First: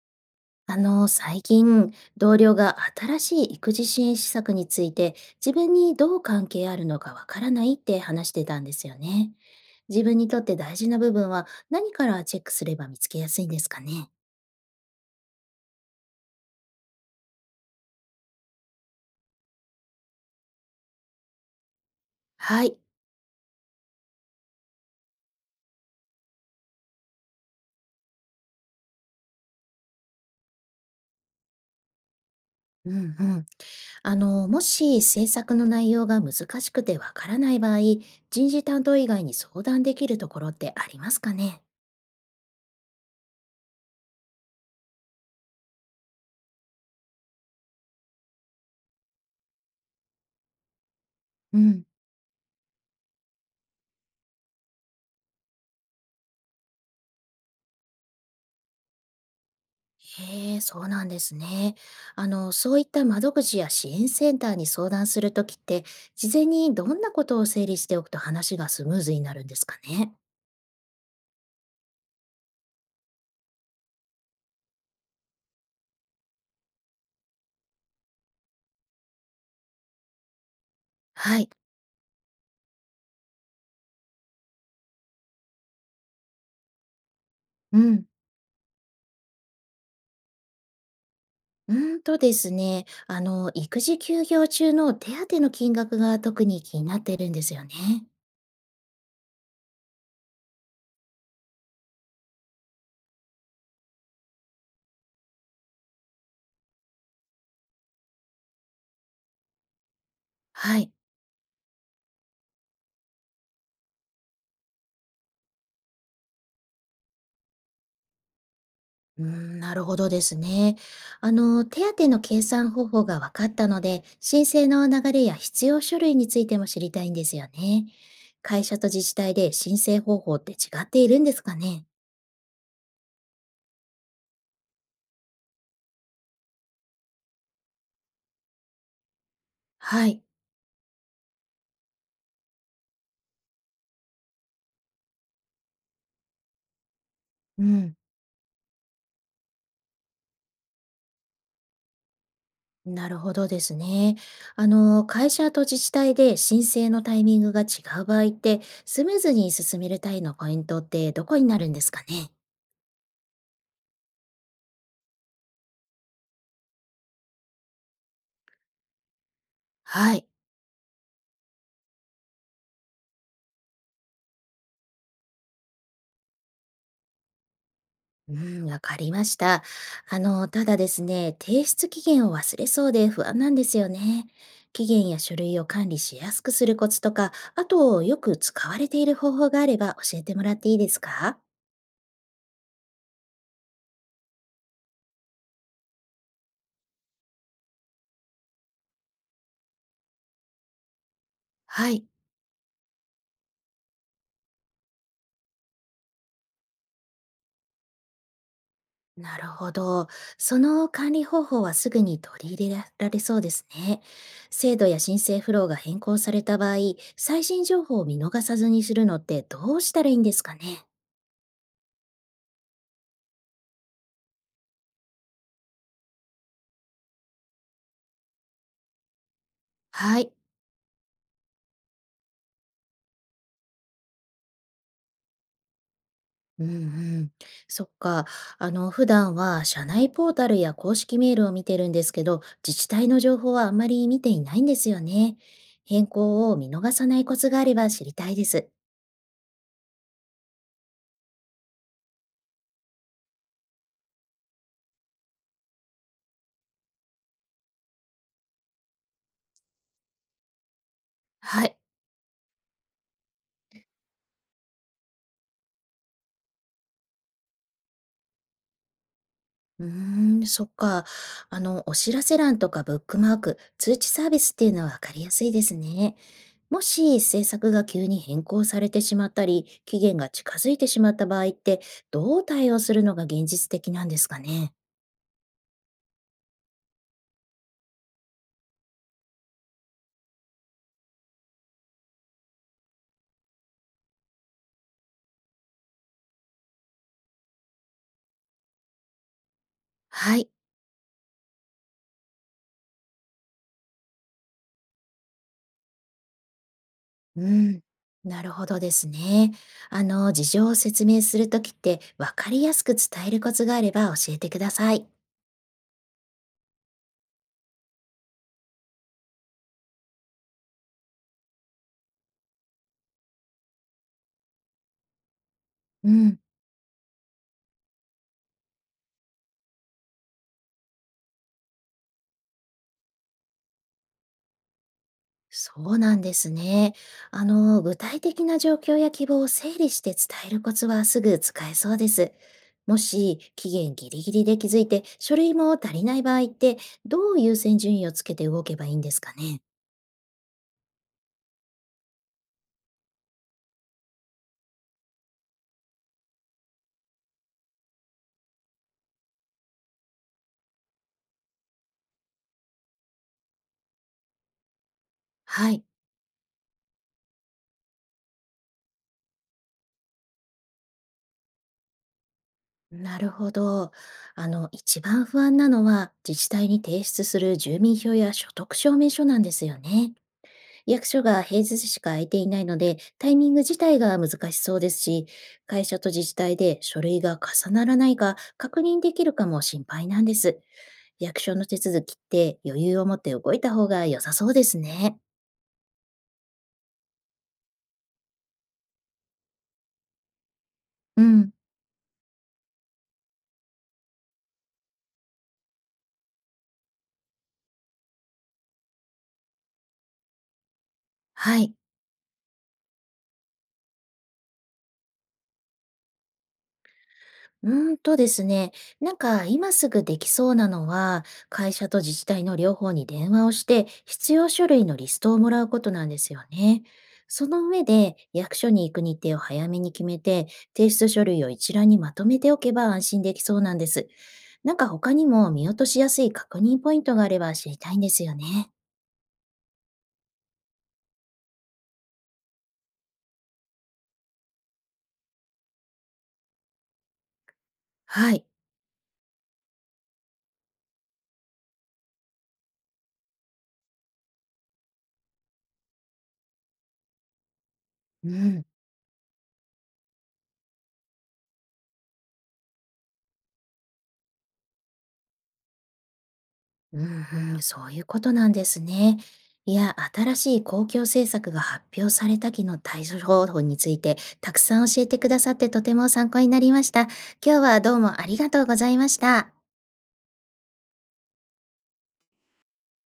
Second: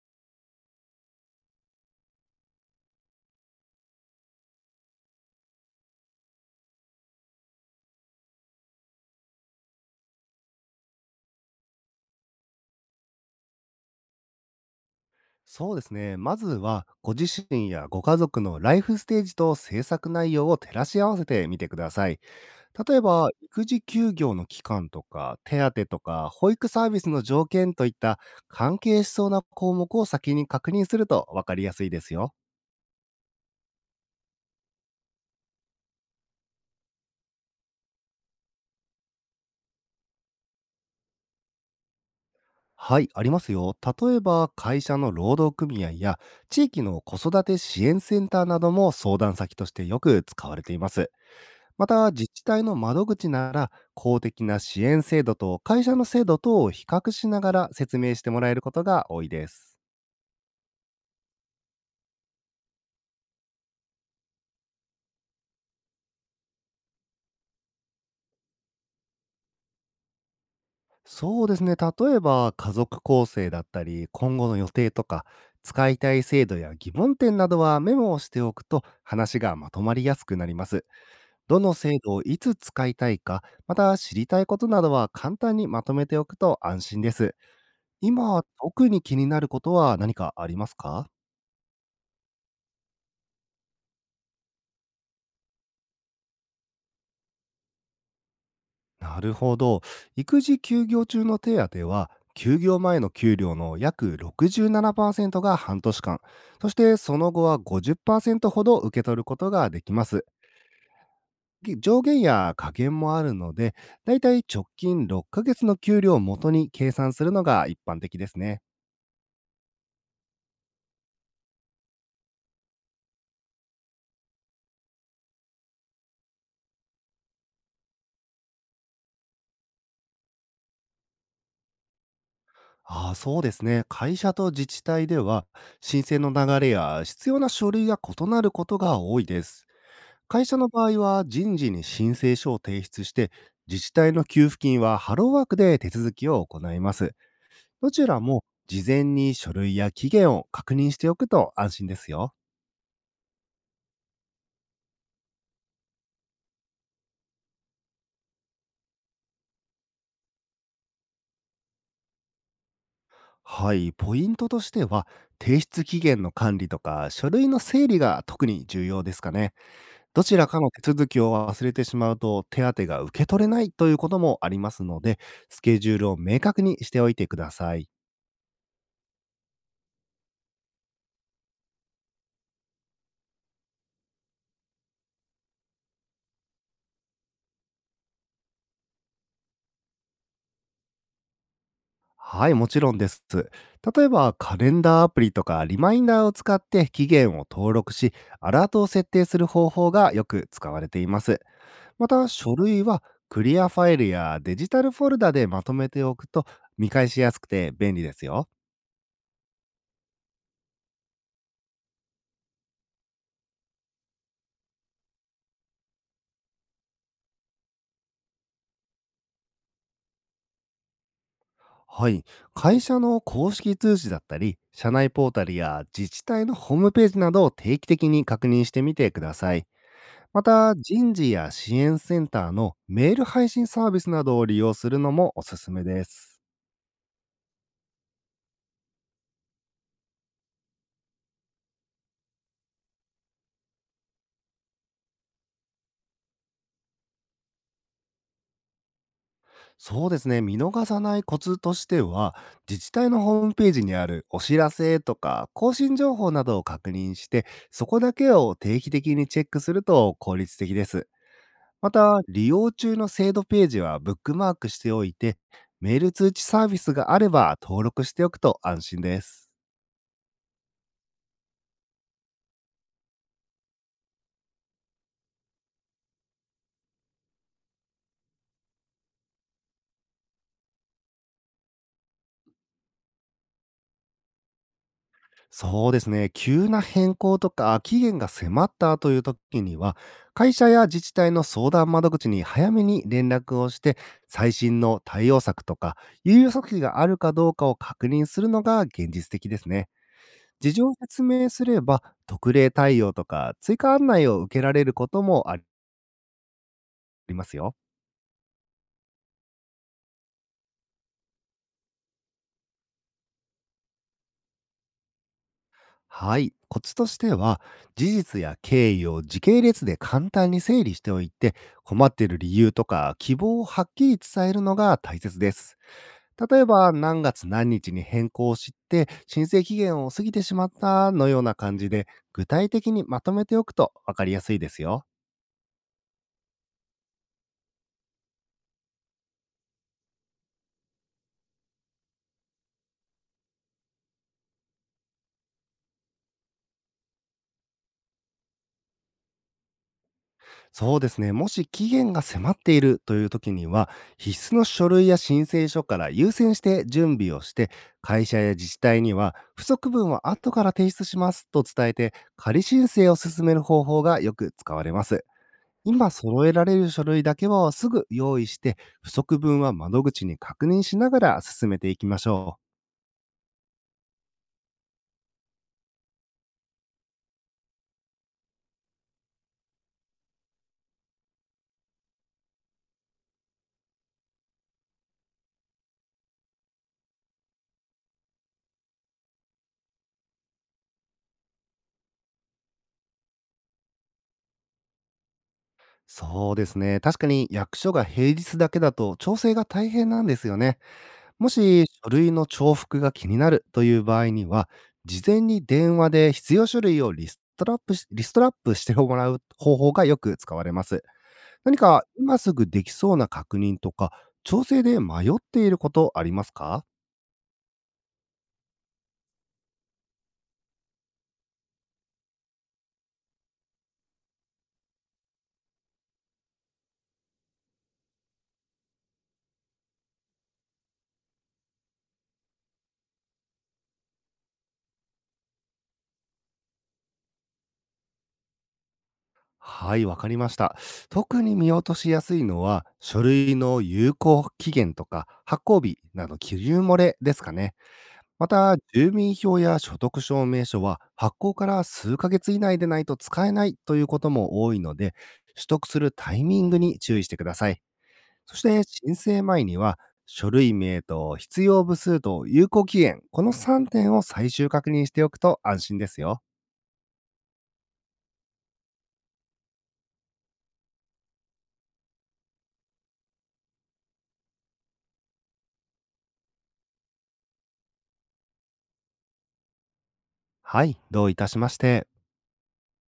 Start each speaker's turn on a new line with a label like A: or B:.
A: 最近、同僚が新しい育児支援施策について、自分にどう関係あるのかわからないって話してたんですよね。自分にとって大事な部分は何からチェックすれば見つけやすいんですかね。
B: そうですね。まずは、ご自身やご家族のライフステージと制作内容を照らし合わせてみてください。
A: はい。
B: 例えば、育児休業の期間とか、手当とか、保育サービスの条件といった関係しそうな項目を先に確認すると分かりやすいですよ。
A: うんうん。もし政策の内容が難しくてわからない場合、人事担当以外に相談できるところってありますかね。
B: はい、ありますよ。例えば、会社の労働組合や地域の子育て支援センターなども相談先としてよく使われています。
A: うん。
B: また、自治体の窓口なら、公的な支援制度と会社の制度等を比較しながら説明してもらえることが多いです。
A: へえ、そうなんですね。そういった窓口や支援センターに相談するときって、事前にどんなことを整理しておくと話がスムーズになるんですかね。
B: そうですね。例えば、家族構成だったり、今後の予定とか、使いたい制度や疑問点などはメモをしておくと話がまとまりやすくなります。
A: はい。
B: どの制度をいつ使いたいか、また知りたいことなどは簡単にまとめておくと安心です。
A: うん。
B: 今、特に気になることは何かありますか？
A: うーんとですね、あの、育児休業中の手当の金額が特に気になってるんですよね。
B: なるほど。育児休業中の手当は、休業前の給料の約67%が半年間、そしてその後は50%ほど受け取ることができます。
A: はい。
B: ぎ上限や下限もあるので、だいたい直近6ヶ月の給料を元に計算するのが一般的ですね。
A: うーん、なるほどですね。手当の計算方法が分かったので、申請の流れや必要書類についても知りたいんですよね。会社と自治体で申請方法って違っているんですかね。
B: ああ、そうですね。会社と自治体では、申請の流れや必要な書類が異なることが多いです。
A: はい。
B: 会社の場合は人事に申請書を提出して、自治体の給付金はハローワークで手続きを行います。
A: う
B: ど
A: ん。
B: ちらも事前に書類や期限を確認しておくと安心ですよ。
A: なるほどですね。会社と自治体で申請のタイミングが違う場合って、スムーズに進めるたいのポイントってどこになるんですかね。
B: はい、ポイントとしては、提出期限の管理とか書類の整理が特に重要ですかね。
A: は
B: ど
A: い。
B: ちらかの手続きを忘れてしまうと手当が受け取れないということもありますので、スケジュールを明確にしておいてください。
A: うん、わかりました。ただですね、提出期限を忘れそうで不安なんですよね。期限や書類を管理しやすくするコツとか、あと、よく使われている方法があれば教えてもらっていいですか？
B: はい、もちろんです。例えば、カレンダーアプリとかリマインダーを使って期限を登録し、アラートを設定する方法がよく使われています。
A: はい。
B: また、書類はクリアファイルやデジタルフォルダでまとめておくと見返しやすくて便利ですよ。
A: なるほど。その管理方法はすぐに取り入れられそうですね。制度や申請フローが変更された場合、最新情報を見逃さずにするのってどうしたらいいんですかね。
B: はい、会社の公式通知だったり、社内ポータルや自治体のホームページなどを定期的に確認してみてください。
A: はい。
B: また、人事や支援センターのメール配信サービスなどを利用するのもおすすめです。
A: うんうん、そっか。普段は社内ポータルや公式メールを見てるんですけど、自治体の情報はあんまり見ていないんですよね。変更を見逃さないコツがあれば知りたいです。
B: そうですね、見逃さないコツとしては、自治体のホームページにあるお知らせとか更新情報などを確認して、そこだけを定期的にチェックすると効率的です。
A: はい。
B: また、利用中の制度ページはブックマークしておいて、メール通知サービスがあれば登録しておくと安心です。
A: うーん、そっか。お知らせ欄とかブックマーク、通知サービスっていうのはわかりやすいですね。もし政策が急に変更されてしまったり、期限が近づいてしまった場合って、どう対応するのが現実的なんですかね。
B: そうですね。急な変更とか期限が迫ったという時には、会社や自治体の相談窓口に早めに連絡をして、最新の対応策とか、有用策があるかどうかを確認するのが現実的ですね。
A: はい。
B: 事情を説明すれば、特例対応とか追加案内を受けられることもありま
A: う
B: すよ。
A: ん、なるほどですね。事情を説明するときって、わかりやすく伝えるコツがあれば教えてください。
B: はい。コツとしては、事実や経緯を時系列で簡単に整理しておいて、困っている理由とか希望をはっきり伝えるのが大切です。
A: うん、
B: 例えば、何月何日に変更を知って、申請期限を過ぎてしまったのような感じで、具体的にまとめておくと分かりやすいですよ。
A: そうなんですね。具体的な状況や希望を整理して伝えるコツはすぐ使えそうです。もし、期限ギリギリで気づいて、書類も足りない場合って、どう優先順位をつけて動けばいいんですかね。
B: そうですね。もし期限が迫っているという時には、必須の書類や申請書から優先して準備をして、会社や自治体には、不足分は後から提出しますと伝えて、仮申請を進める方法がよく使われます。
A: はい。
B: 今揃えられる書類だけはすぐ用意して、不足分は窓口に確認しながら進めていきましょう。
A: なるほど。一番不安なのは、自治体に提出する住民票や所得証明書なんですよね。役所が平日しか空いていないので、タイミング自体が難しそうですし、会社と自治体で書類が重ならないか確認できるかも心配なんです。役所の手続きって余裕を持って動いた方が良さそうですね。
B: そうですね。確かに役所が平日だけだと調整が大変なんですよね。
A: う
B: も
A: ん。
B: し書類の重複が気になるという場合には、事前に電話で必要書類をリストラップしてもらう方法がよく使われます。
A: はい。
B: 何か今すぐできそうな確認とか、調整で迷っていることありますか？
A: うーんとですね、なんか今すぐできそうなのは、会社と自治体の両方に電話をして、必要書類のリストをもらうことなんですよね。その上で、役所に行く日程を早めに決めて、提出書類を一覧にまとめておけば安心できそうなんです。なんか他にも見落としやすい確認ポイントがあれば知りたいんですよね。
B: はい、わかりました。特に見落としやすいのは、書類の有効期限とか発行日など記入漏れですかね。
A: はい。
B: また、住民票や所得証明書は発行から数ヶ月以内でないと使えないということも多いので、取得するタイミングに注意してください。
A: う
B: そし
A: ん。
B: て、申請前には、書類名と必要部数と有効期限、この3点を最終確認しておくと安心ですよ。
A: うんうん、そういうことなんですね。いや、新しい公共政策が発表されたきの対処方法について、たくさん教えてくださってとても参考になりました。今日はどうもありがとうございました。
B: はい、どういたしまして。